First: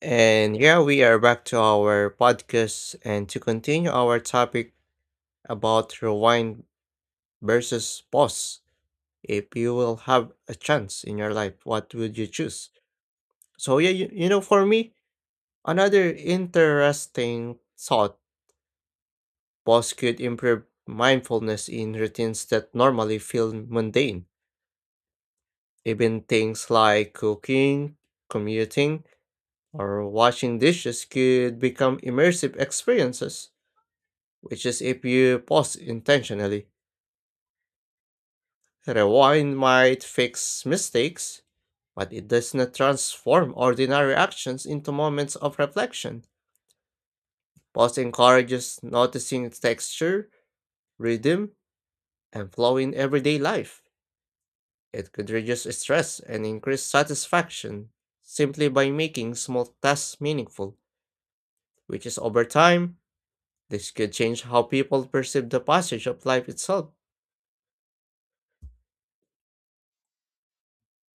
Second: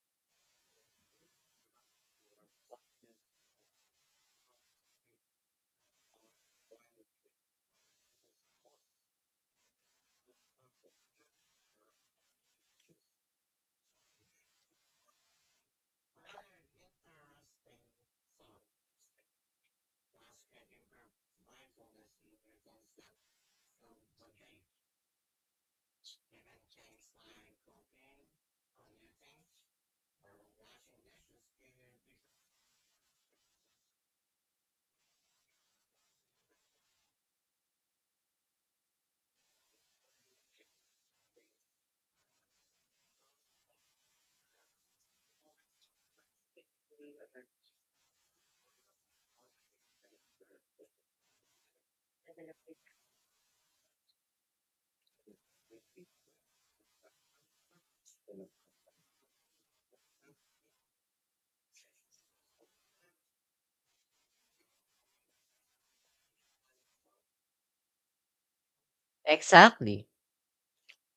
And yeah, we are back to our podcast and to continue our topic about rewind versus pause. If you will have a chance in your life, what would you choose? For me, another interesting thought, pause could improve mindfulness in routines that normally feel mundane. Even things like cooking, commuting, or washing dishes could become immersive experiences, which is if you pause intentionally. Rewind might fix mistakes, but it does not transform ordinary actions into moments of reflection. Pause encourages noticing texture, rhythm, and flow in everyday life. It could reduce stress and increase satisfaction simply by making small tasks meaningful, which is, over time, this could change how people perceive the passage of life itself. Exactly.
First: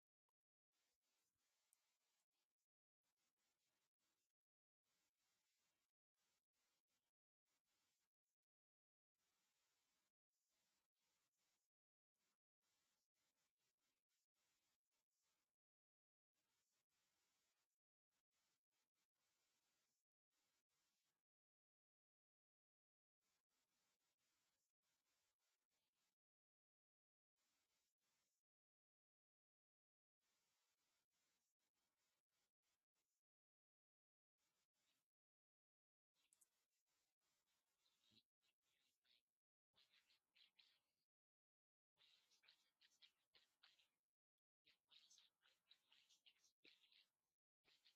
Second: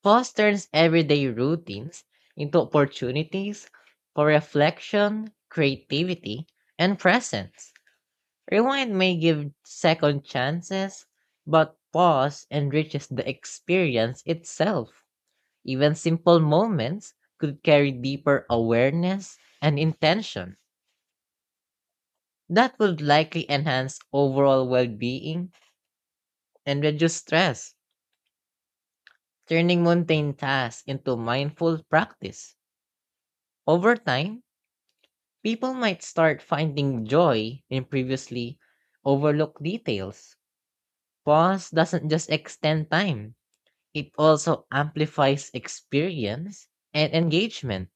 Pause turns everyday routines into opportunities for reflection, creativity, and presence. Rewind may give second chances, but pause enriches the experience itself. Even simple moments could carry deeper awareness and intention. That would likely enhance overall well being and reduce stress, turning mundane tasks into mindful practice. Over time, people might start finding joy in previously overlooked details. Pause doesn't just extend time, it also amplifies experience and engagement.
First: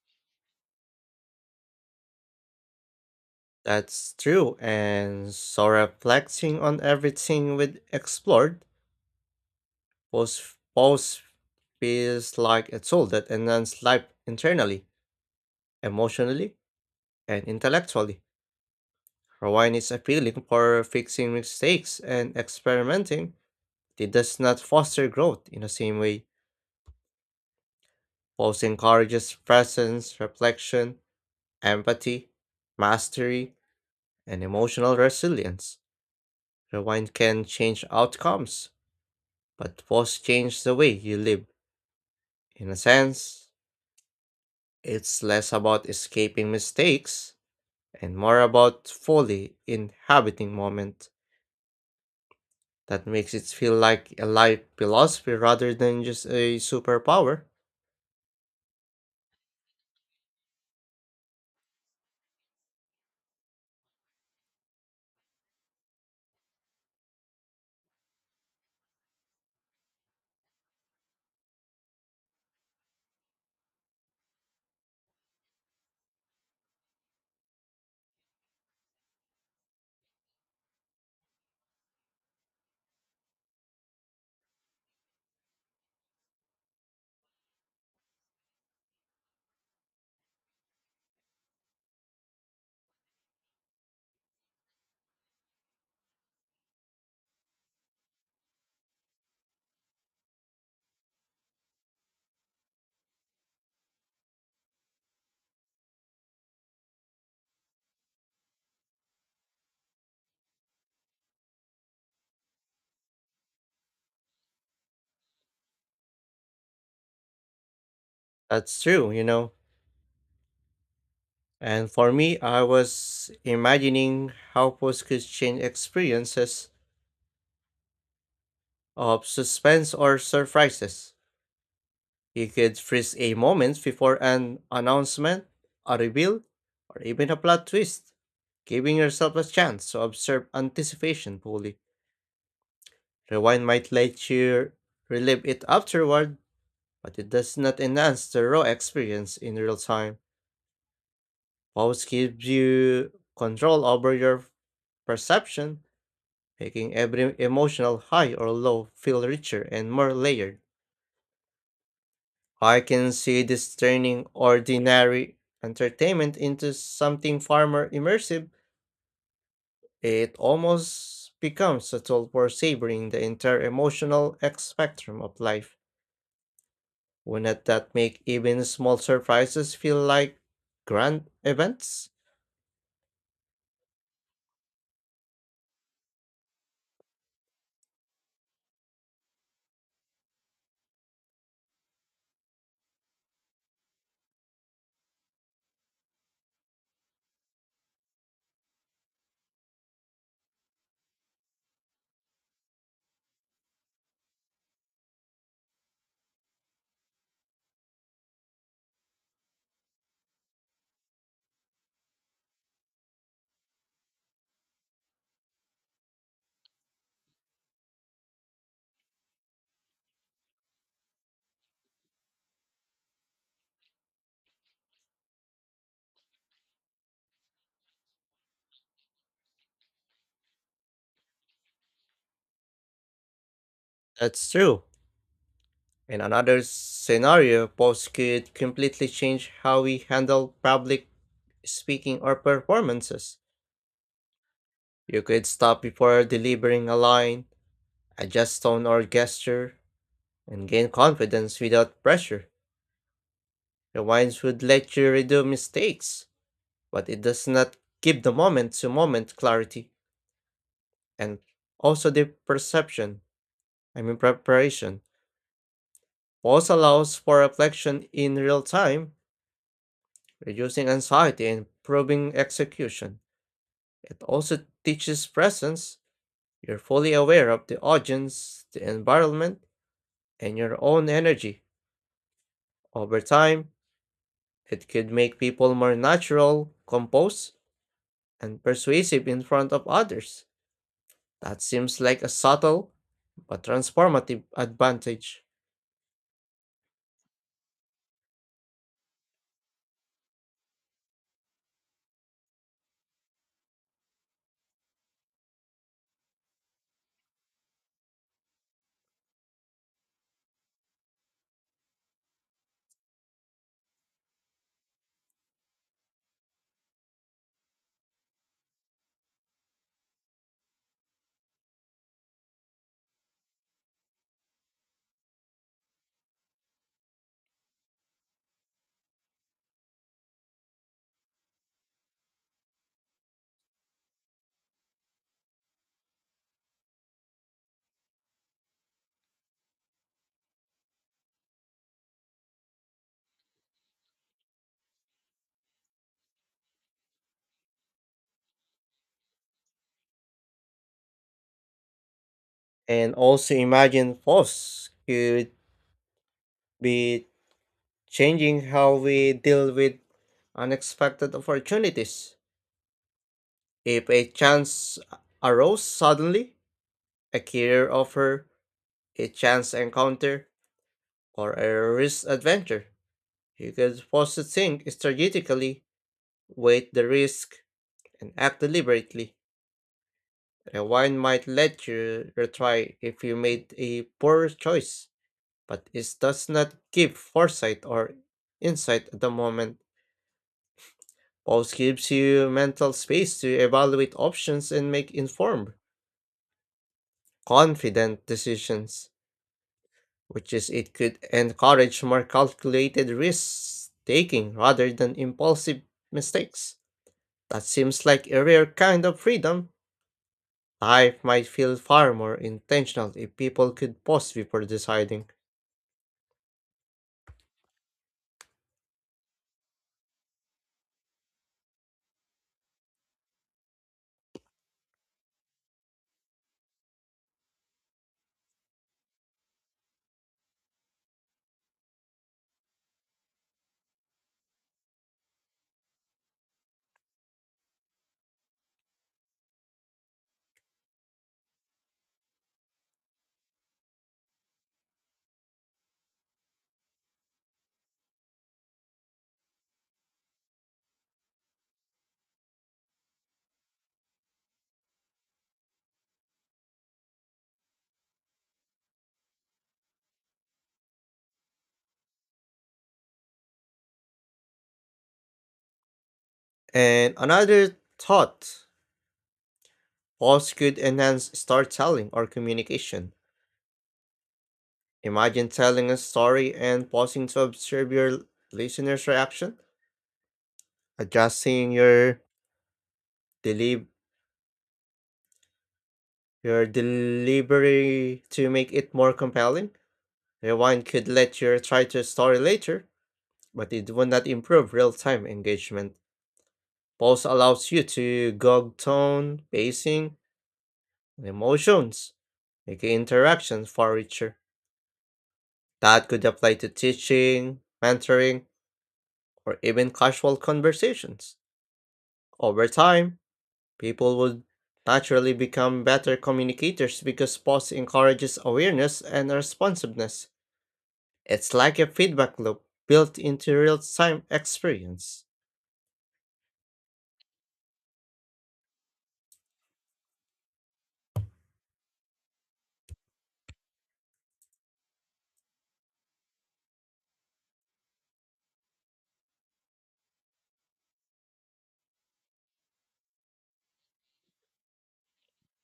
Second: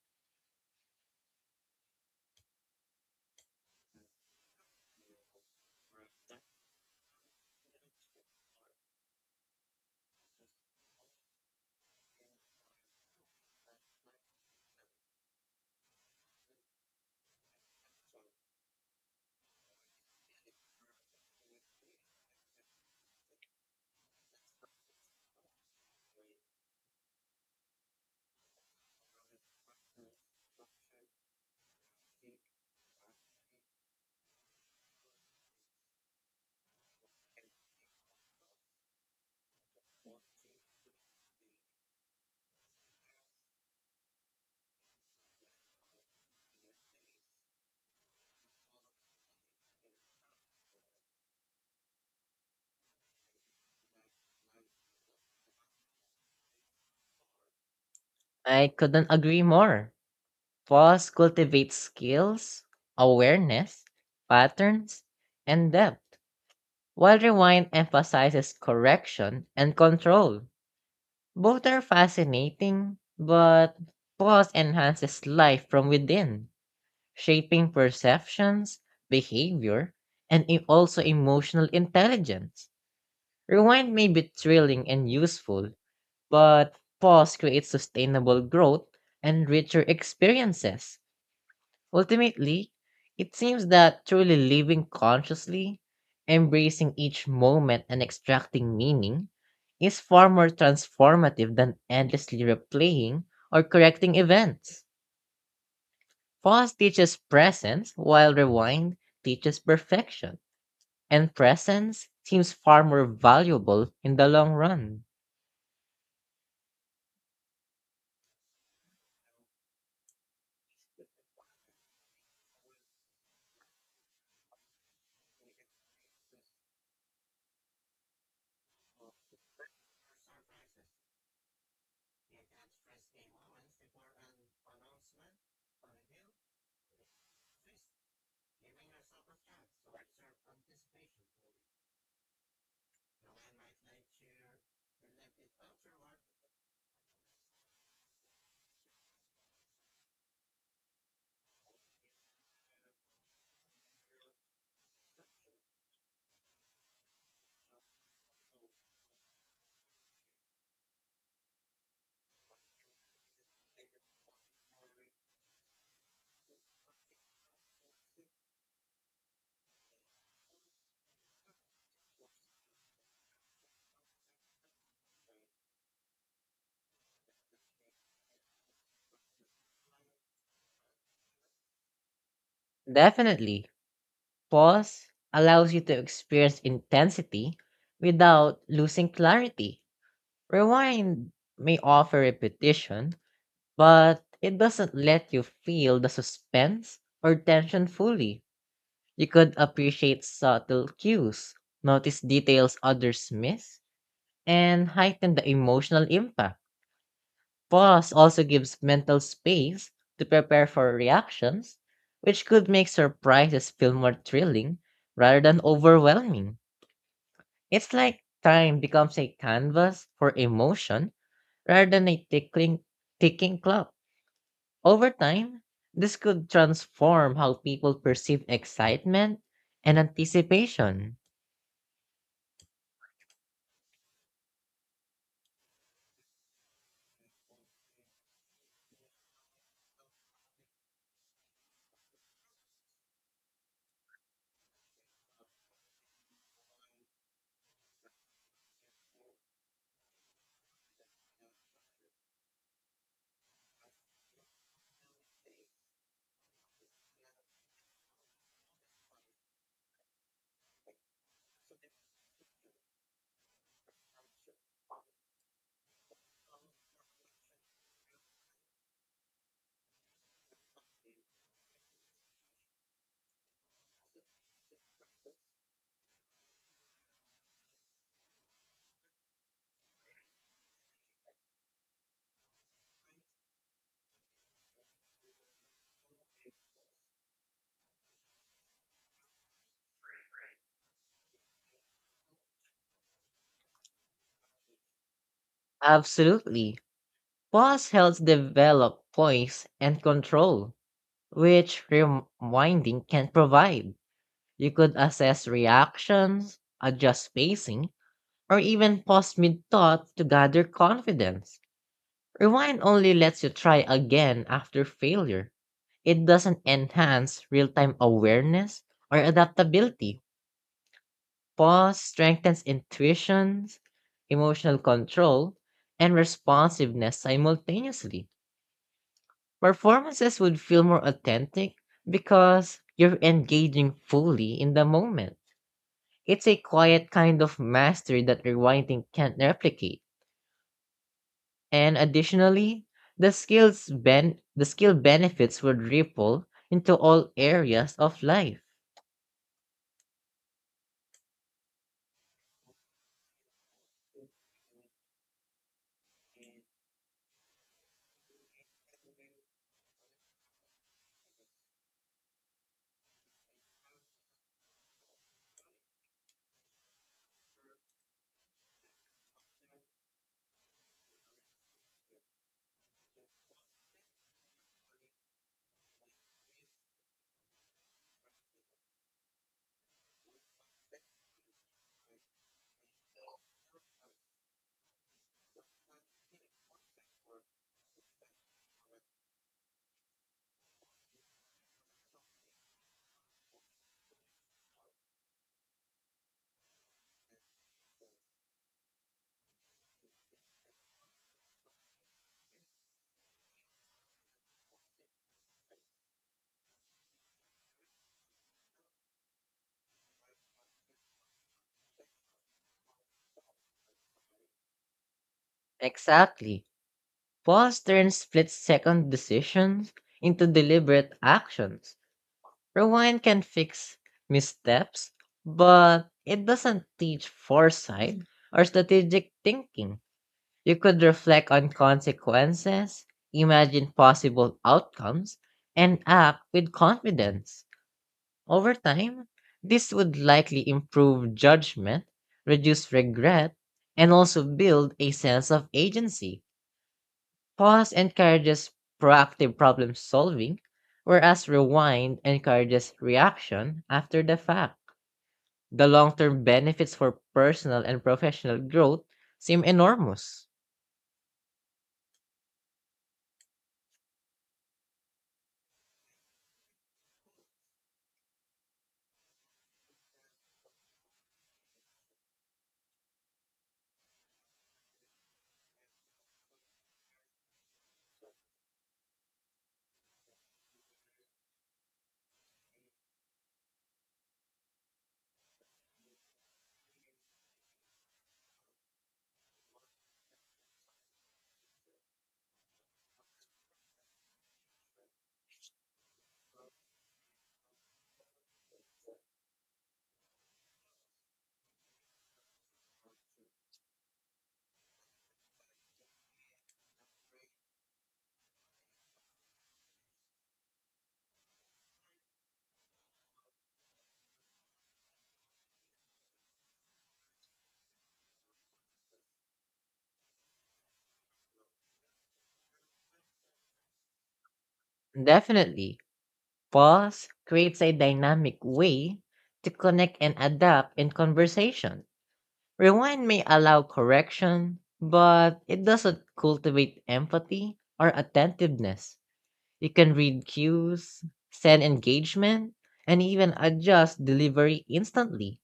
That's true, and so reflecting on everything we've explored, post feels like a tool that enhances life internally, emotionally, and intellectually. Rewind is appealing for fixing mistakes and experimenting. It does not foster growth in the same way. Post encourages presence, reflection, empathy, mastery, and emotional resilience. Rewind can change outcomes, but pause change the way you live. In a sense, it's less about escaping mistakes and more about fully inhabiting moment. That makes it feel like a life philosophy rather than just a superpower. I couldn't agree more. Pause cultivates skills, awareness, patterns, and depth, while Rewind emphasizes correction and control. Both are fascinating, but Pause enhances life from within shaping perceptions, behavior, and also emotional intelligence. Rewind may be thrilling and useful, but pause creates sustainable growth and richer experiences. Ultimately, it seems that truly living consciously, embracing each moment and extracting meaning, is far more transformative than endlessly replaying or correcting events. Pause teaches presence, while rewind teaches perfection. And presence seems far more valuable in the long run. That's true, you know. And for me, I was imagining how post could change experiences of suspense or surprises. You could freeze a moment before an announcement, a reveal, or even a plot twist, giving yourself a chance to observe anticipation fully. Rewind might let you relive it afterward, but it does not enhance the raw experience in real time. Pause gives you control over your perception, making every emotional high or low feel richer and more layered. I can see this turning ordinary entertainment into something far more immersive. It almost becomes a tool for savoring the entire emotional X spectrum of life. Wouldn't that make even small surprises feel like grand events? Definitely, pause allows you to experience intensity without losing clarity. Rewind may offer repetition, but it doesn't let you feel the suspense or tension fully. You could appreciate subtle cues, notice details others miss, and heighten the emotional impact. Pause also gives mental space to prepare for reactions, which could make surprises feel more thrilling rather than overwhelming. It's like time becomes a canvas for emotion rather than a tickling, ticking clock. Over time, this could transform how people perceive excitement and anticipation. That's true. In another scenario, posts could completely change how we handle public speaking or performances. You could stop before delivering a line, adjust tone or gesture, and gain confidence without pressure. Rewinds would let you redo mistakes, but it does not give the moment to moment clarity and also the perception, I mean preparation. Pause allows for reflection in real time, reducing anxiety and improving execution. It also teaches presence. You're fully aware of the audience, the environment, and your own energy. Over time, it could make people more natural, composed, and persuasive in front of others. That seems like a subtle but transformative advantage. Absolutely. Pause helps develop poise and control which rewinding can provide. You could assess reactions, adjust pacing, or even pause mid thought to gather confidence. Rewind only lets you try again after failure. It doesn't enhance real time awareness or adaptability. Pause strengthens intuitions, emotional control, and responsiveness simultaneously. Performances would feel more authentic because you're engaging fully in the moment. It's a quiet kind of mastery that rewinding can't replicate. And additionally, the skill benefits would ripple into all areas of life. And also imagine FOSS could be changing how we deal with unexpected opportunities. If a chance arose suddenly, a career offer, a chance encounter, or a risk adventure, you could pause to think strategically, weigh the risk, and act deliberately. Rewind might let you retry if you made a poor choice, but it does not give foresight or insight at the moment. Pause gives you mental space to evaluate options and make informed, confident decisions, which is it could encourage more calculated risk taking rather than impulsive mistakes. That seems like a rare kind of freedom. Life might feel far more intentional if people could pause before deciding. Exactly. Pause turns split second decisions into deliberate actions. Rewind can fix missteps, but it doesn't teach foresight or strategic thinking. You could reflect on consequences, imagine possible outcomes, and act with confidence. Over time, this would likely improve judgment, reduce regret, and also build a sense of agency. Pause encourages proactive problem solving, whereas rewind encourages reaction after the fact. The long term benefits for personal and professional growth seem enormous. And another thought, pause could enhance storytelling or communication. Imagine telling a story and pausing to observe your listener's reaction, adjusting your deli- your delivery to make it more compelling. Rewind could let you try to story later, but it would not improve real-time engagement. Pause allows you to gauge tone, pacing, emotions, making interactions far richer. That could apply to teaching, mentoring, or even casual conversations. Over time, people would naturally become better communicators because pause encourages awareness and responsiveness. It's like a feedback loop built into real time experience. Definitely, pause creates a dynamic way to connect and adapt in conversation. Rewind may allow correction, but it doesn't cultivate empathy or attentiveness. You can read cues, send engagement, and even adjust delivery instantly.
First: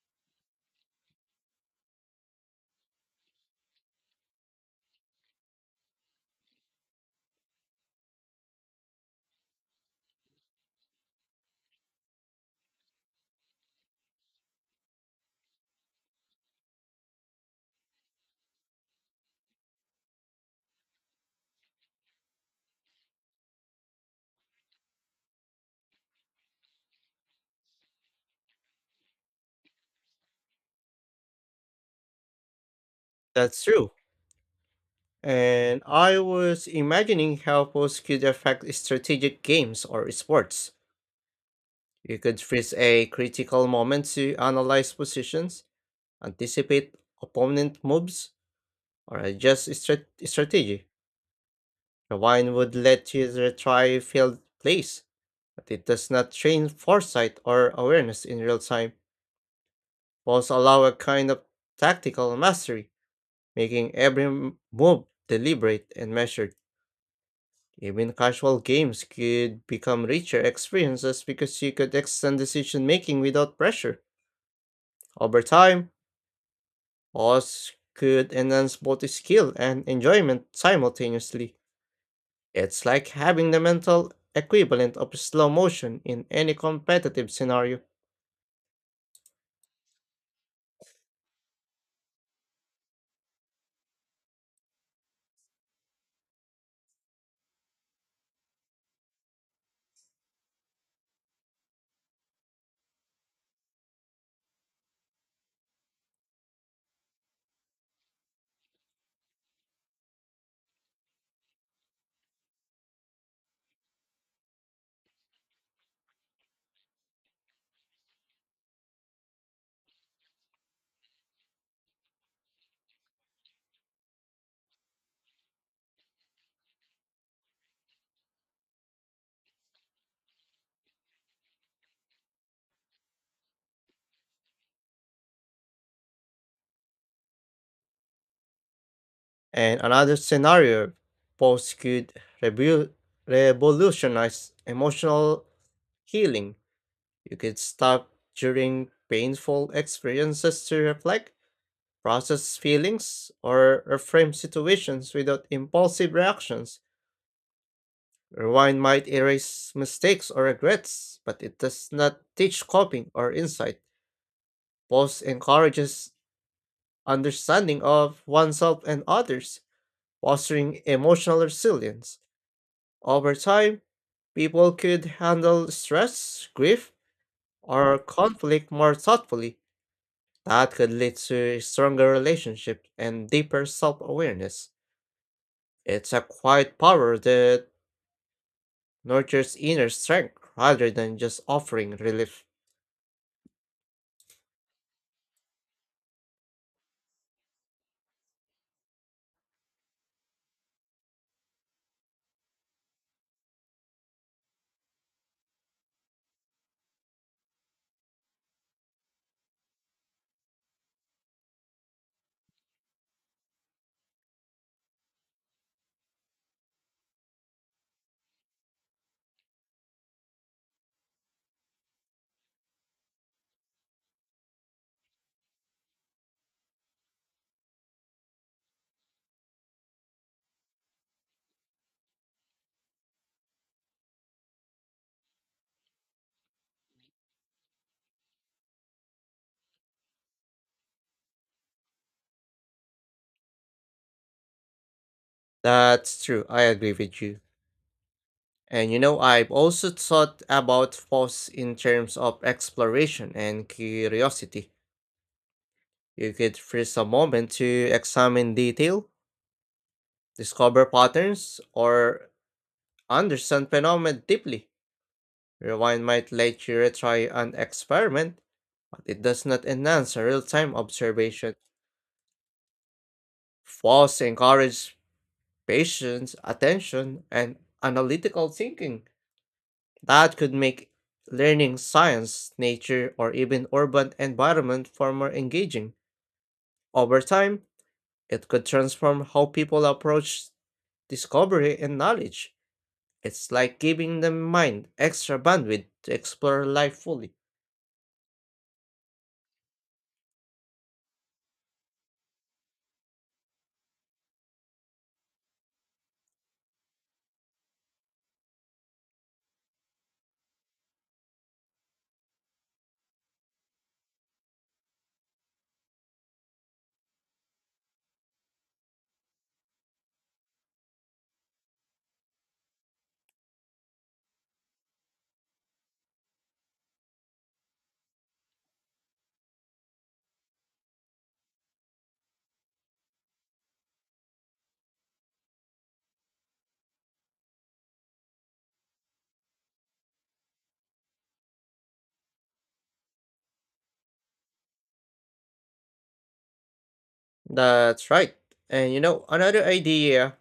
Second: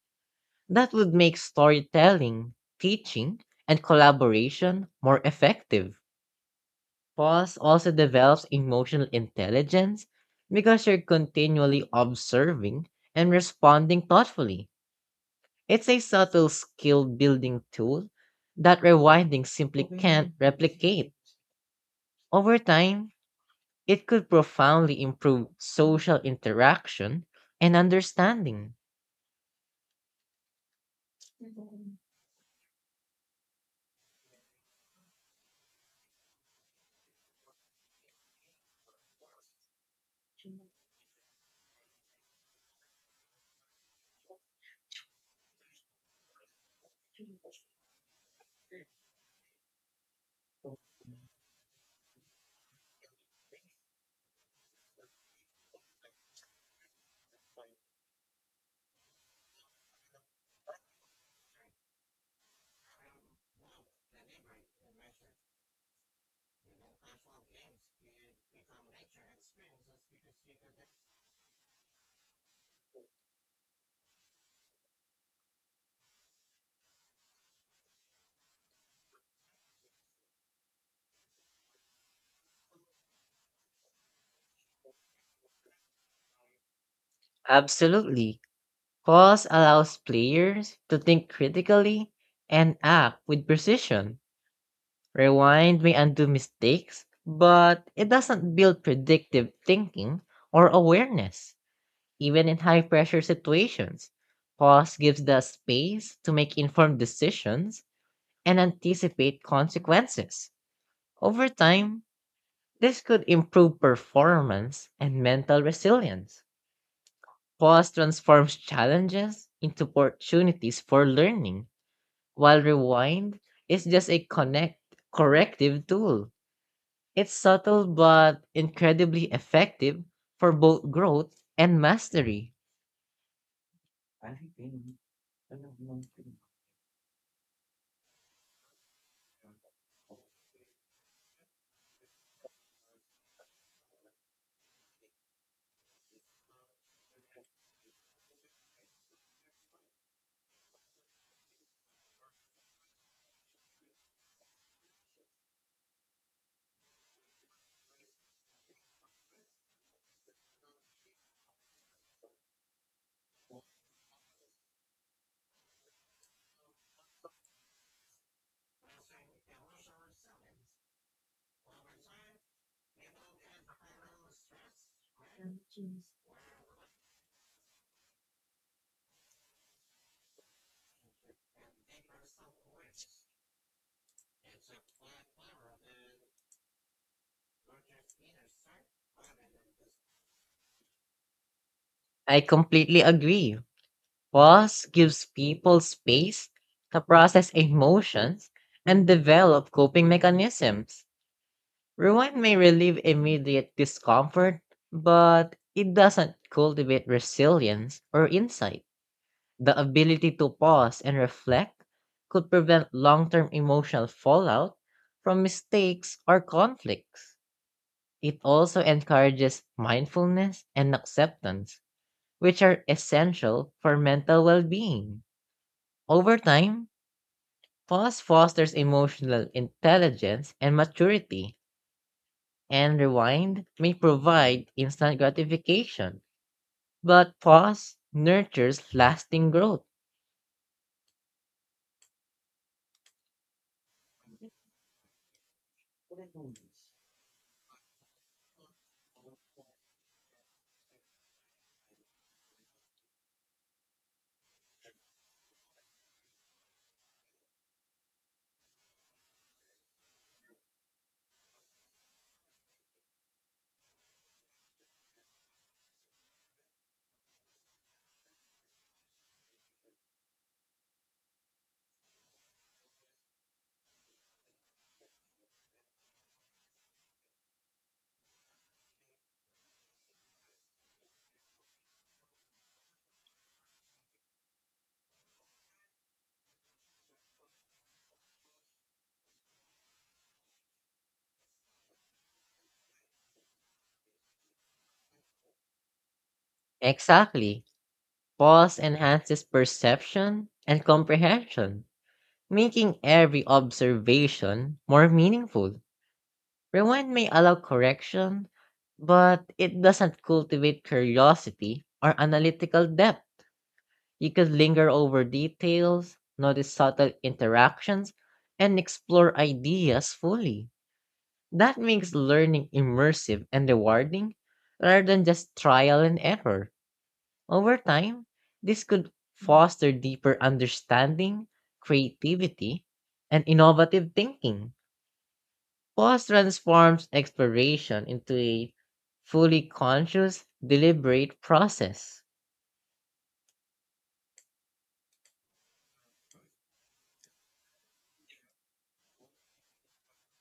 That would make storytelling, teaching, and collaboration more effective. Pause also develops emotional intelligence because you're continually observing and responding thoughtfully. It's a subtle skill building tool that rewinding simply can't replicate. Over time, it could profoundly improve social interaction and understanding. That's true. And I was imagining how pause could affect strategic games or sports. You could freeze a critical moment to analyze positions, anticipate opponent moves, or adjust strategy. The wine would let you retry failed plays, but it does not train foresight or awareness in real time. Balls allow a kind of tactical mastery, making every move deliberate and measured. Even casual games could become richer experiences because you could extend decision making without pressure. Over time, pause could enhance both skill and enjoyment simultaneously. It's like having the mental equivalent of slow motion in any competitive scenario. Absolutely. Pause allows players to think critically and act with precision. Rewind may undo mistakes, but it doesn't build predictive thinking or awareness, even in high pressure situations. Pause gives the space to make informed decisions and anticipate consequences. Over time, this could improve performance and mental resilience. Pause transforms challenges into opportunities for learning, while rewind is just a connect corrective tool. It's subtle but incredibly effective for both growth and mastery. And another scenario, pause could revu- revolutionize emotional healing. You could stop during painful experiences to reflect, process feelings, or reframe situations without impulsive reactions. Rewind might erase mistakes or regrets, but it does not teach coping or insight. Pause encourages understanding of oneself and others, fostering emotional resilience. Over time, people could handle stress, grief, or conflict more thoughtfully. That could lead to stronger relationships and deeper self awareness. It's a quiet power that nurtures inner strength rather than just offering I relief. completely agree. Pause gives people space to process emotions and develop coping mechanisms. Rewind may relieve immediate discomfort, but it doesn't cultivate resilience or insight. The ability to pause and reflect could prevent long term emotional fallout from mistakes or conflicts. It also encourages mindfulness and acceptance, which are essential for mental well being. Over time, pause fosters emotional intelligence and maturity and rewind may provide instant gratification, but pause nurtures lasting growth. That's true. I agree with you. And you know, I've also thought about pause in terms of exploration and curiosity. You could freeze a moment to examine detail, discover patterns, or understand phenomena deeply. Rewind might let you retry an experiment, but it does not enhance a real-time observation. Pause encourages patience, attention, and analytical thinking. That could make learning science, nature, or even urban environment far more engaging. Over time, it could transform how people approach discovery and knowledge. It's like giving the mind extra bandwidth to explore life fully. Exactly. Pause enhances perception and comprehension, making every observation more meaningful. Rewind may allow correction, but it doesn't cultivate curiosity or analytical depth. You could linger over details, notice subtle interactions, and explore ideas fully. That makes learning immersive and rewarding rather than just trial and error. Over time, this could foster deeper understanding, creativity, and innovative thinking. Pause transforms exploration into a fully conscious, deliberate process. That's right. And you know, another idea,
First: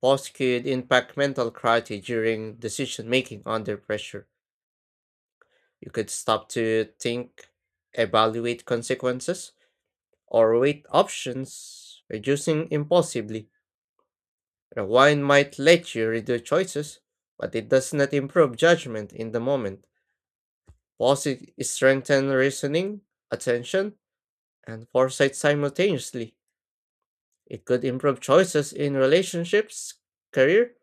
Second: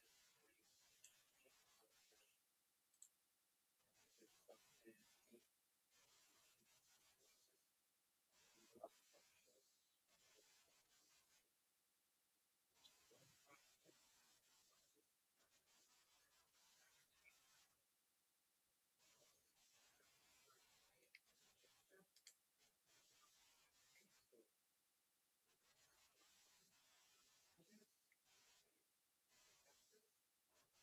boss could impact mental clarity during decision making under pressure. You could stop to think, evaluate consequences, or wait options, reducing impulsively. Rewind might let you redo choices, but it does not improve judgment in the moment. Pauses strengthen reasoning, attention, and foresight simultaneously. It could improve choices in relationships, career,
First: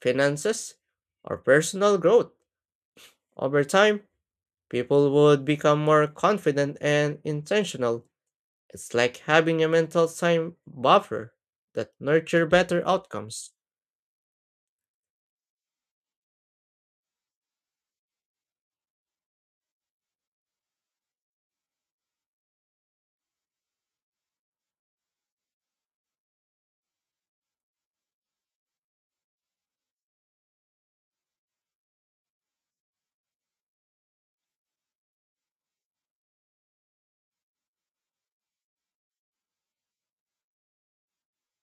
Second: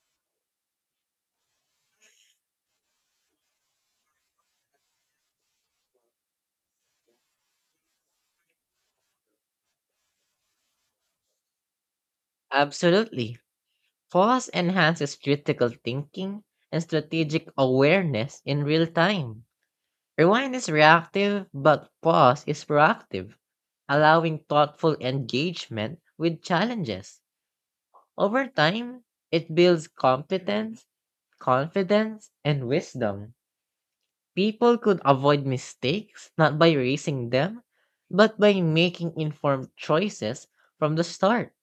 finances, or personal growth. Over time, people would become more confident and intentional. It's like having a mental time buffer that nurture better Absolutely. outcomes. Pause enhances critical thinking and strategic awareness in real time. Rewind is reactive, but pause is proactive, allowing thoughtful engagement with challenges. Over time, it builds competence, confidence, and wisdom. People could avoid mistakes not by racing them, but by making informed choices from the start.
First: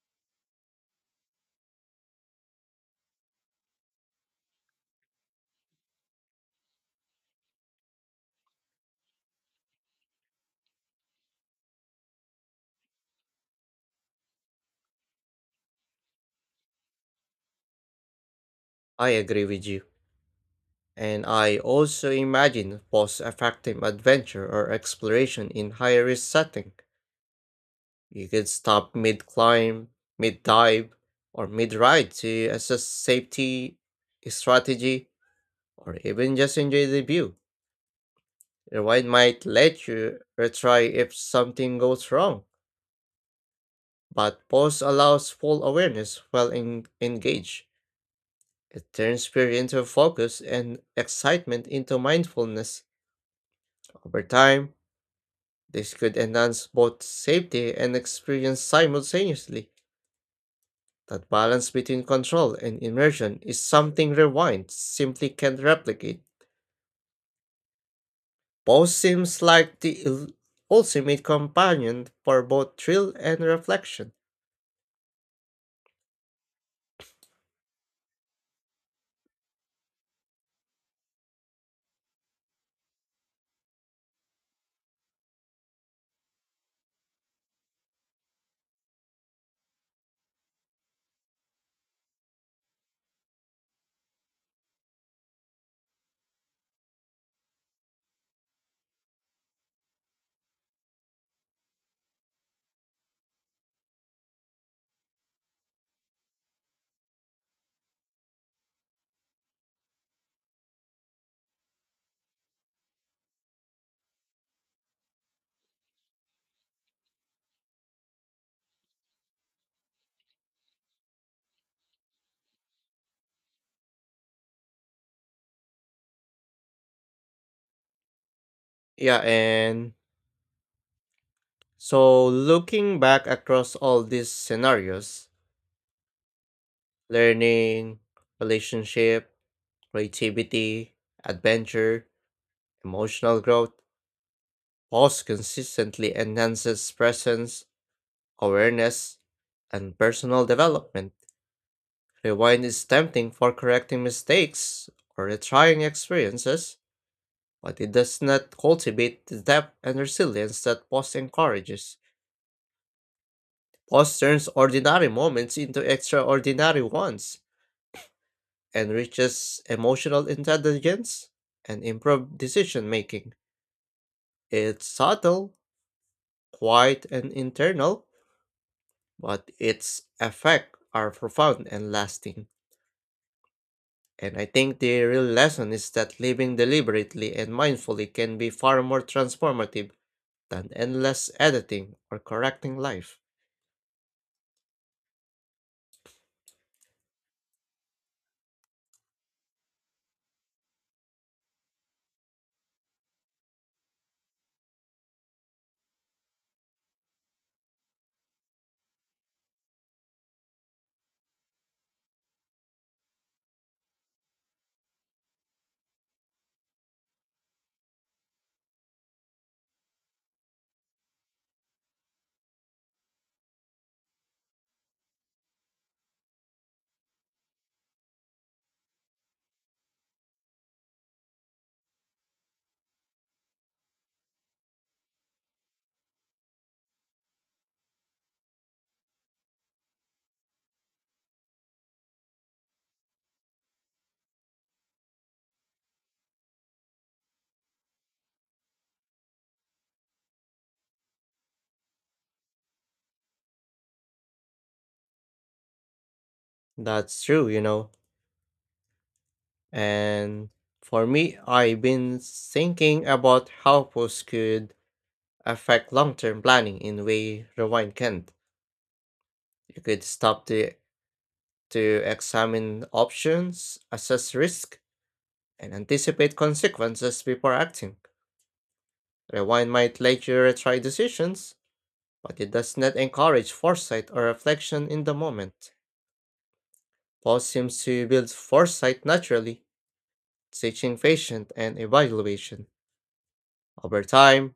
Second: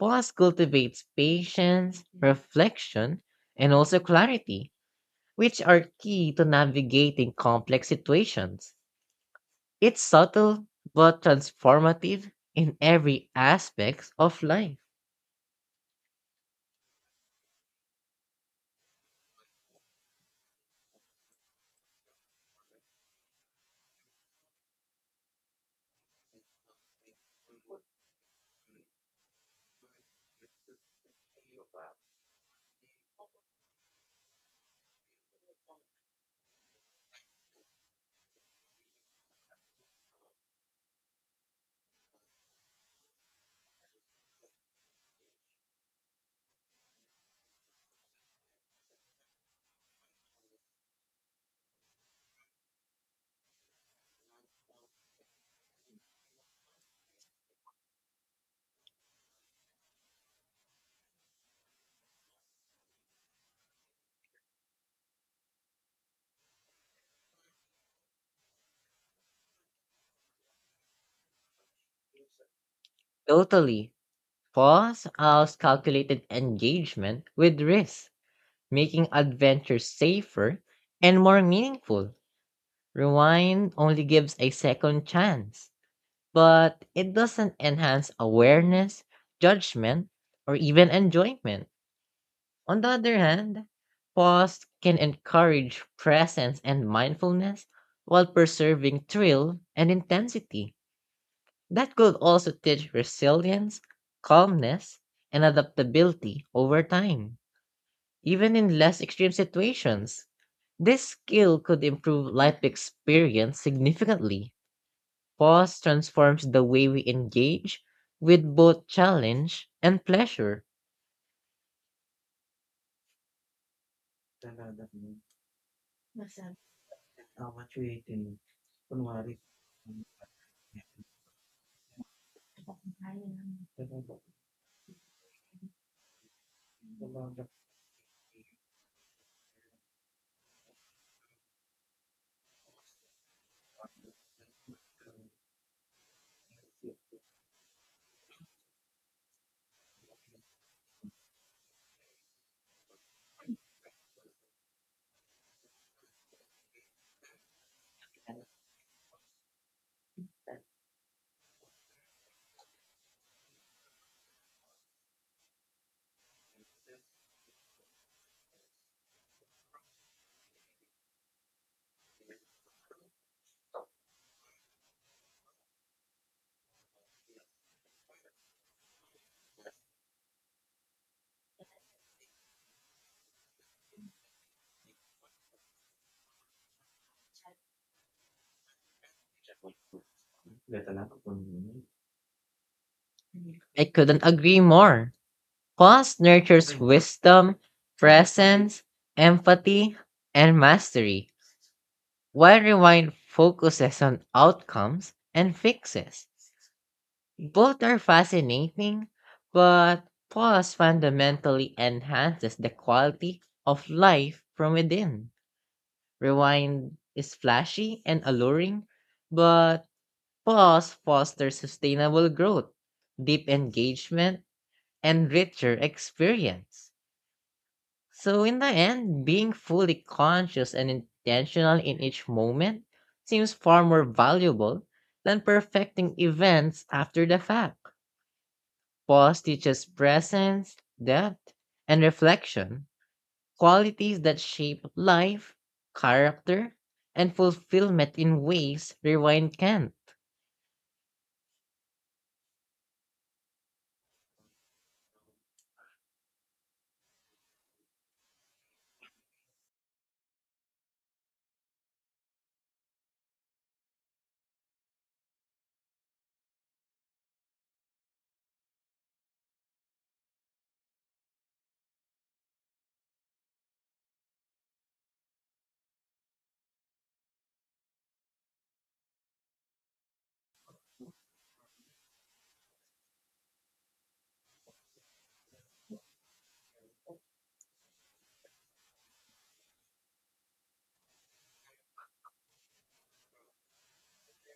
Pause cultivates patience, reflection, and also clarity, which are key to navigating complex situations. It's subtle but transformative in every aspect of life. I agree with you. And I also imagine post-effective adventure or exploration in high-risk setting. You could stop mid-climb, mid-dive, or mid-ride to assess safety strategy, or even just enjoy the view. Rewind might let you retry if something goes wrong, but pause allows full awareness while engaged. It turns fear into focus and excitement into mindfulness. Over time, this could enhance both safety and experience simultaneously. That balance between control and immersion is something Rewind simply can't replicate. Both seems like the ultimate companion for both thrill and Totally. reflection. Pause allows calculated engagement with risk, making adventures safer and more meaningful. Rewind only gives a second chance, but it doesn't enhance awareness, judgment, or even enjoyment. On the other hand, pause can encourage presence and mindfulness while preserving thrill and intensity. That could also teach resilience, calmness, and adaptability over time, even in less extreme situations. This skill could improve life experience significantly. Pause transforms the way we engage with both challenge and pleasure. Yeah, and so looking back across all these scenarios, learning, relationship, creativity, adventure, emotional growth, pause consistently enhances presence awareness, and personal development. Rewind is tempting for correcting mistakes or retrying experiences, but it does not cultivate the depth and resilience that pause encourages. Pause turns ordinary moments into extraordinary ones, enriches emotional intelligence, and improved decision making. It's subtle, quiet, and internal, but its effects are profound and lasting. And I think the real lesson is that living deliberately and mindfully can be far more transformative than endless editing or correcting life. I couldn't agree more. Pause nurtures wisdom, presence, empathy, and mastery, while rewind focuses on outcomes and fixes. Both are fascinating, but pause fundamentally enhances the quality of life from within. Rewind is flashy and alluring, but pause fosters sustainable growth, deep engagement, and richer experience. So, in the end, being fully conscious and intentional in each moment seems far more valuable than perfecting events after the fact. Pause teaches presence, depth, and reflection, qualities that shape life, character, and fulfillment in ways rewind can't. That's true, you know. And for me, I've been thinking about how posts could affect long term planning in way Rewind can't. You could stop to examine options, assess risk, and anticipate consequences before acting. Rewind might let you retry decisions, but it does not encourage foresight or reflection in the moment. Paul seems to build foresight naturally, teaching patience and evaluation. Over time,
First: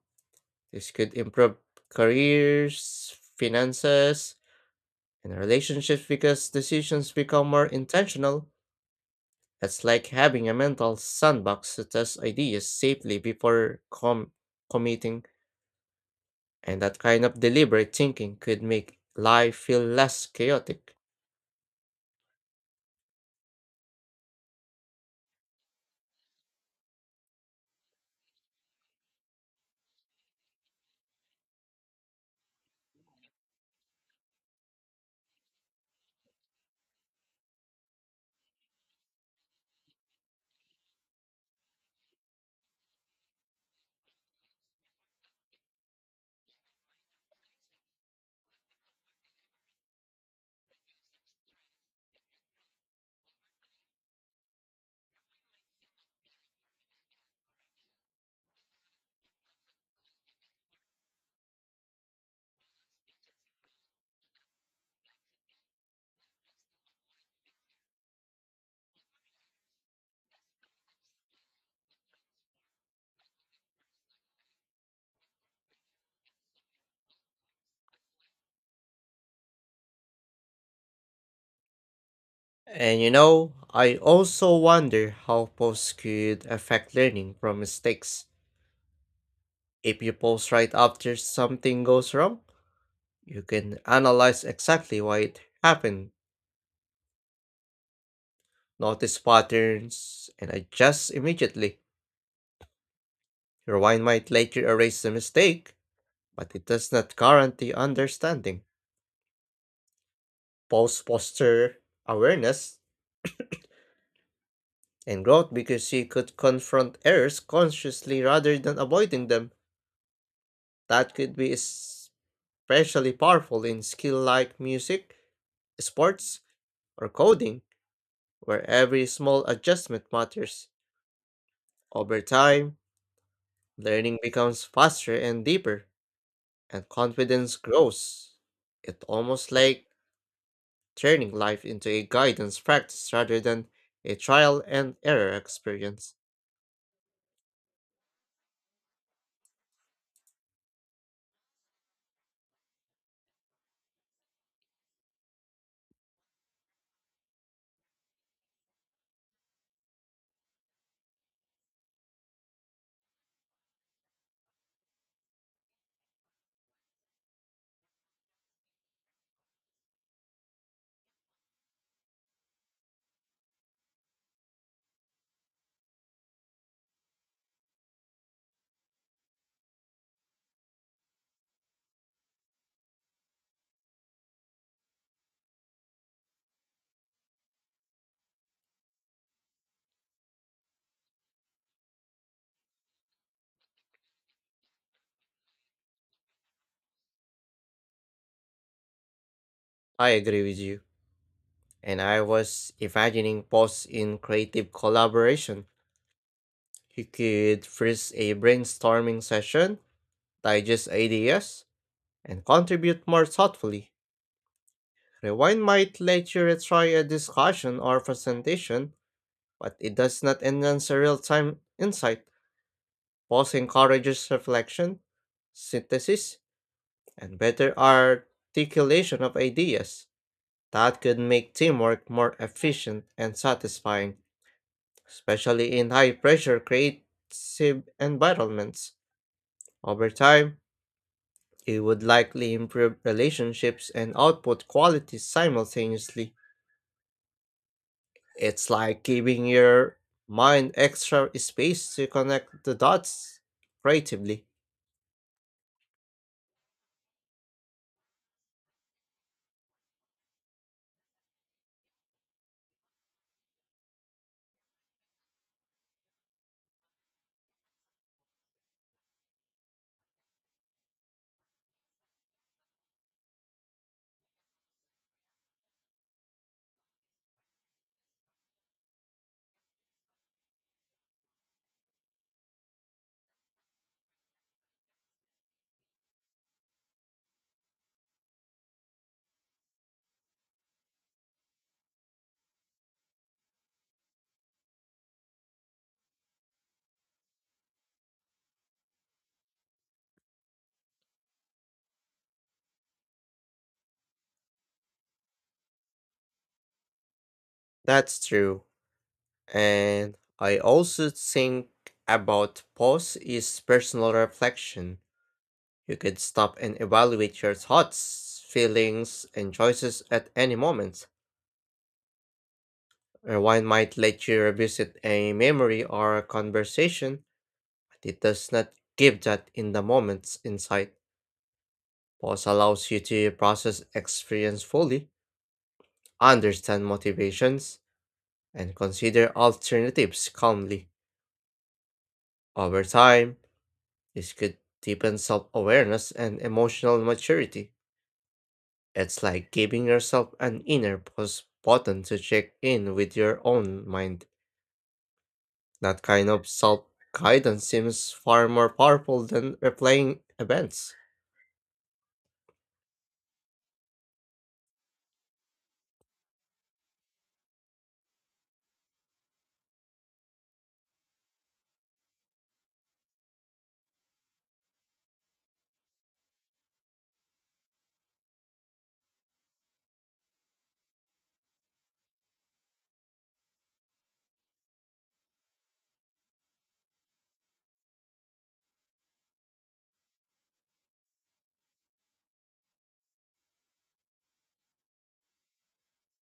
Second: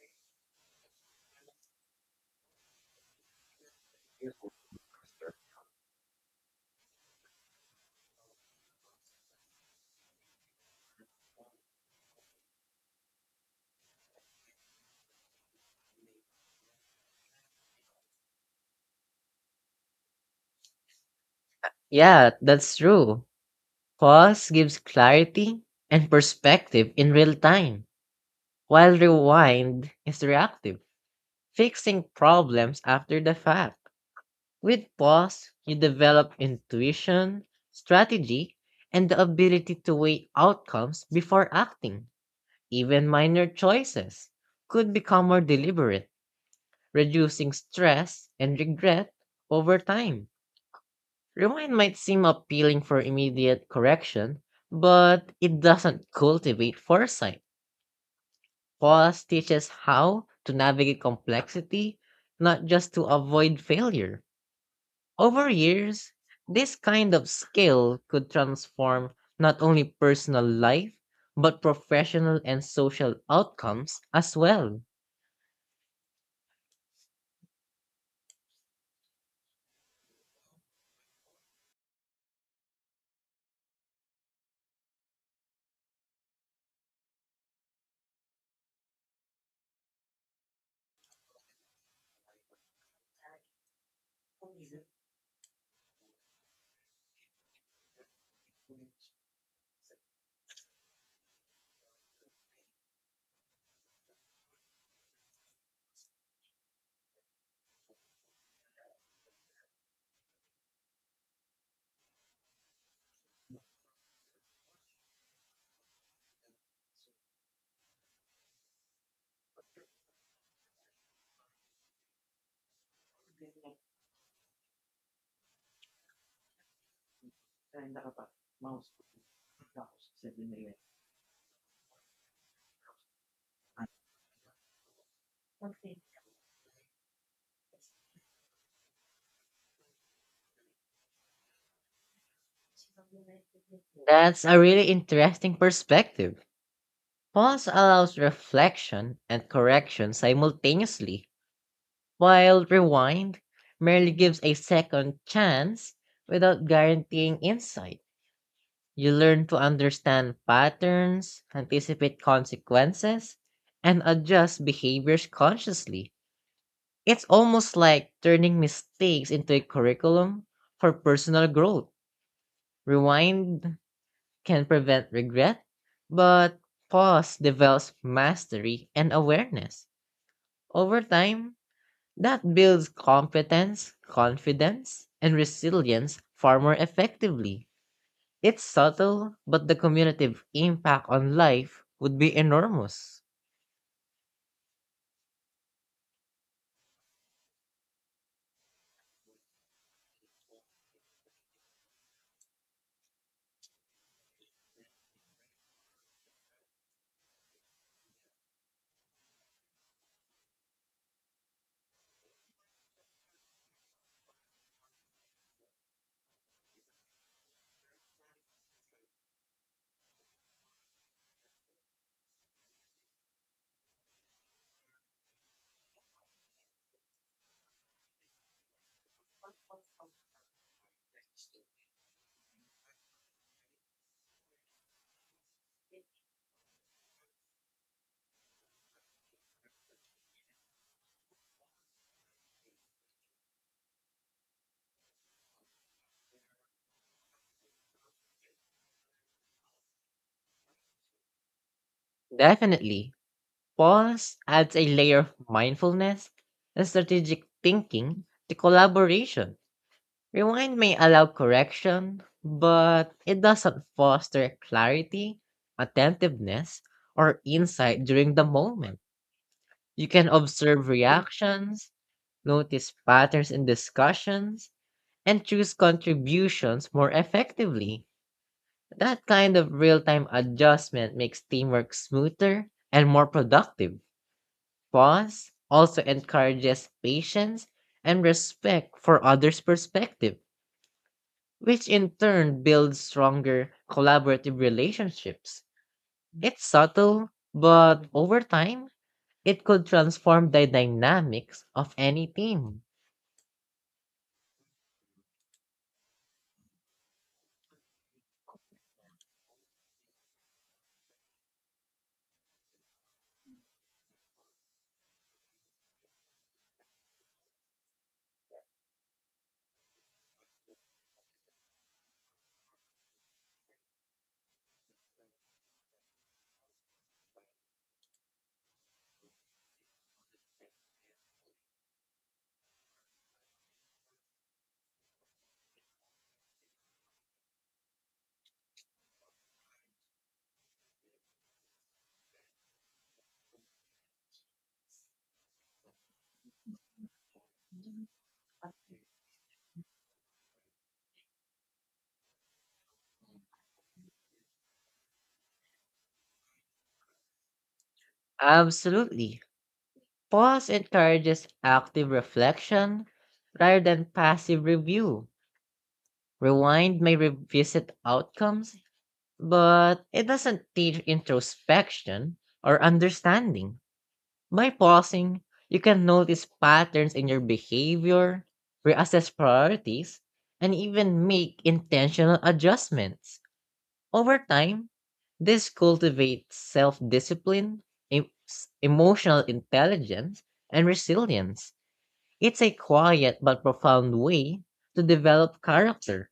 this could improve careers, finances, and relationships because decisions become more intentional. It's like having a mental sandbox to test ideas safely before committing, and that kind of deliberate thinking could make life feel less chaotic. Yeah, that's true. Pause gives clarity and perspective in real time, while rewind is reactive, fixing problems after the fact. With pause, you develop intuition, strategy, and the ability to weigh outcomes before acting. Even minor choices could become more deliberate, reducing stress and regret over time. Rewind might seem appealing for immediate correction, but it doesn't cultivate foresight. Pause teaches how to navigate complexity, not just to avoid failure. Over years, this kind of skill could transform not only personal life, but professional and social outcomes as well. And you know, I also wonder how posts could affect learning from mistakes. If you post right after something goes wrong, you can analyze exactly why it happened, notice patterns, and adjust immediately. Your mind might later erase the mistake, but it does not guarantee understanding. Posts foster awareness and growth because you could confront errors consciously rather than avoiding them. That could be especially powerful in skill like music, sports, or coding, where every small adjustment matters. Over time, learning becomes faster and deeper, and confidence grows. It's almost like turning life into a guidance practice rather than a That's a trial really and error interesting experience. perspective. Pause allows reflection and correction simultaneously, while rewind merely gives a second chance without guaranteeing insight. You learn to understand patterns, anticipate consequences, and adjust behaviors consciously. It's almost like turning mistakes into a curriculum for personal growth. Rewind can prevent regret, but pause develops mastery and awareness. Over time, that builds competence, confidence, and resilience far more effectively. It's subtle, but the cumulative impact on life would be enormous. I agree with you. And I was imagining posts in creative collaboration. You could freeze a brainstorming session, digest ideas, and contribute more thoughtfully. Rewind might let you retry a discussion or presentation, but it does not enhance a real time insight. Pause encourages reflection, synthesis, and better articulation of ideas. That could make teamwork more efficient and satisfying, especially in high pressure creative environments. Over time, it would likely improve relationships and output quality simultaneously. It's like giving your mind extra space to connect the Definitely, dots pause creatively. adds a layer of mindfulness and strategic thinking to collaboration. Rewind may allow correction, but it doesn't foster clarity, attentiveness, or insight during the moment. You can observe reactions, notice patterns in discussions, and choose contributions more effectively. That kind of real time adjustment makes teamwork smoother and more productive. Pause also encourages patience and respect for others' perspective, which in turn builds stronger collaborative relationships. It's subtle, but over time, it could transform the dynamics of any team. That's true. And I also think about pause is personal reflection. You can stop and evaluate your thoughts, feelings, and choices at any moment. Rewind might let you revisit a memory or a conversation, but it does not give that in the moment's insight. Pause allows you to process experience fully, understand motivations, and consider alternatives calmly. Over time, this could deepen self awareness and emotional maturity. It's like giving yourself an inner pause button to check in with your own mind. That kind of self guidance seems far more powerful Absolutely. than replaying Pause events. encourages active reflection rather than passive review. Rewind may revisit outcomes, but it doesn't teach introspection or understanding. By pausing, you can notice patterns in your behavior, reassess priorities, and even make intentional adjustments. Over time, this cultivates self discipline, emotional intelligence, and resilience. It's a quiet but profound way to develop character.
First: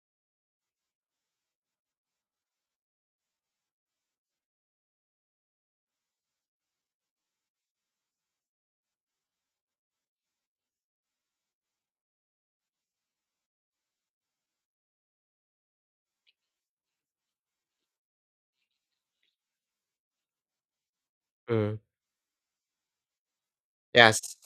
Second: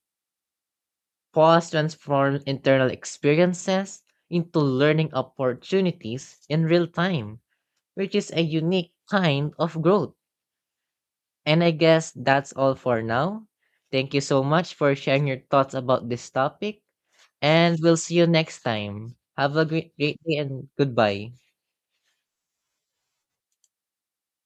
Pause transforms internal experiences into learning opportunities in real time, which is a unique kind of growth. And I guess that's all for now. Thank you so much for sharing your thoughts about this topic, and we'll see you next time. Have a great day and goodbye. Mm. Yes.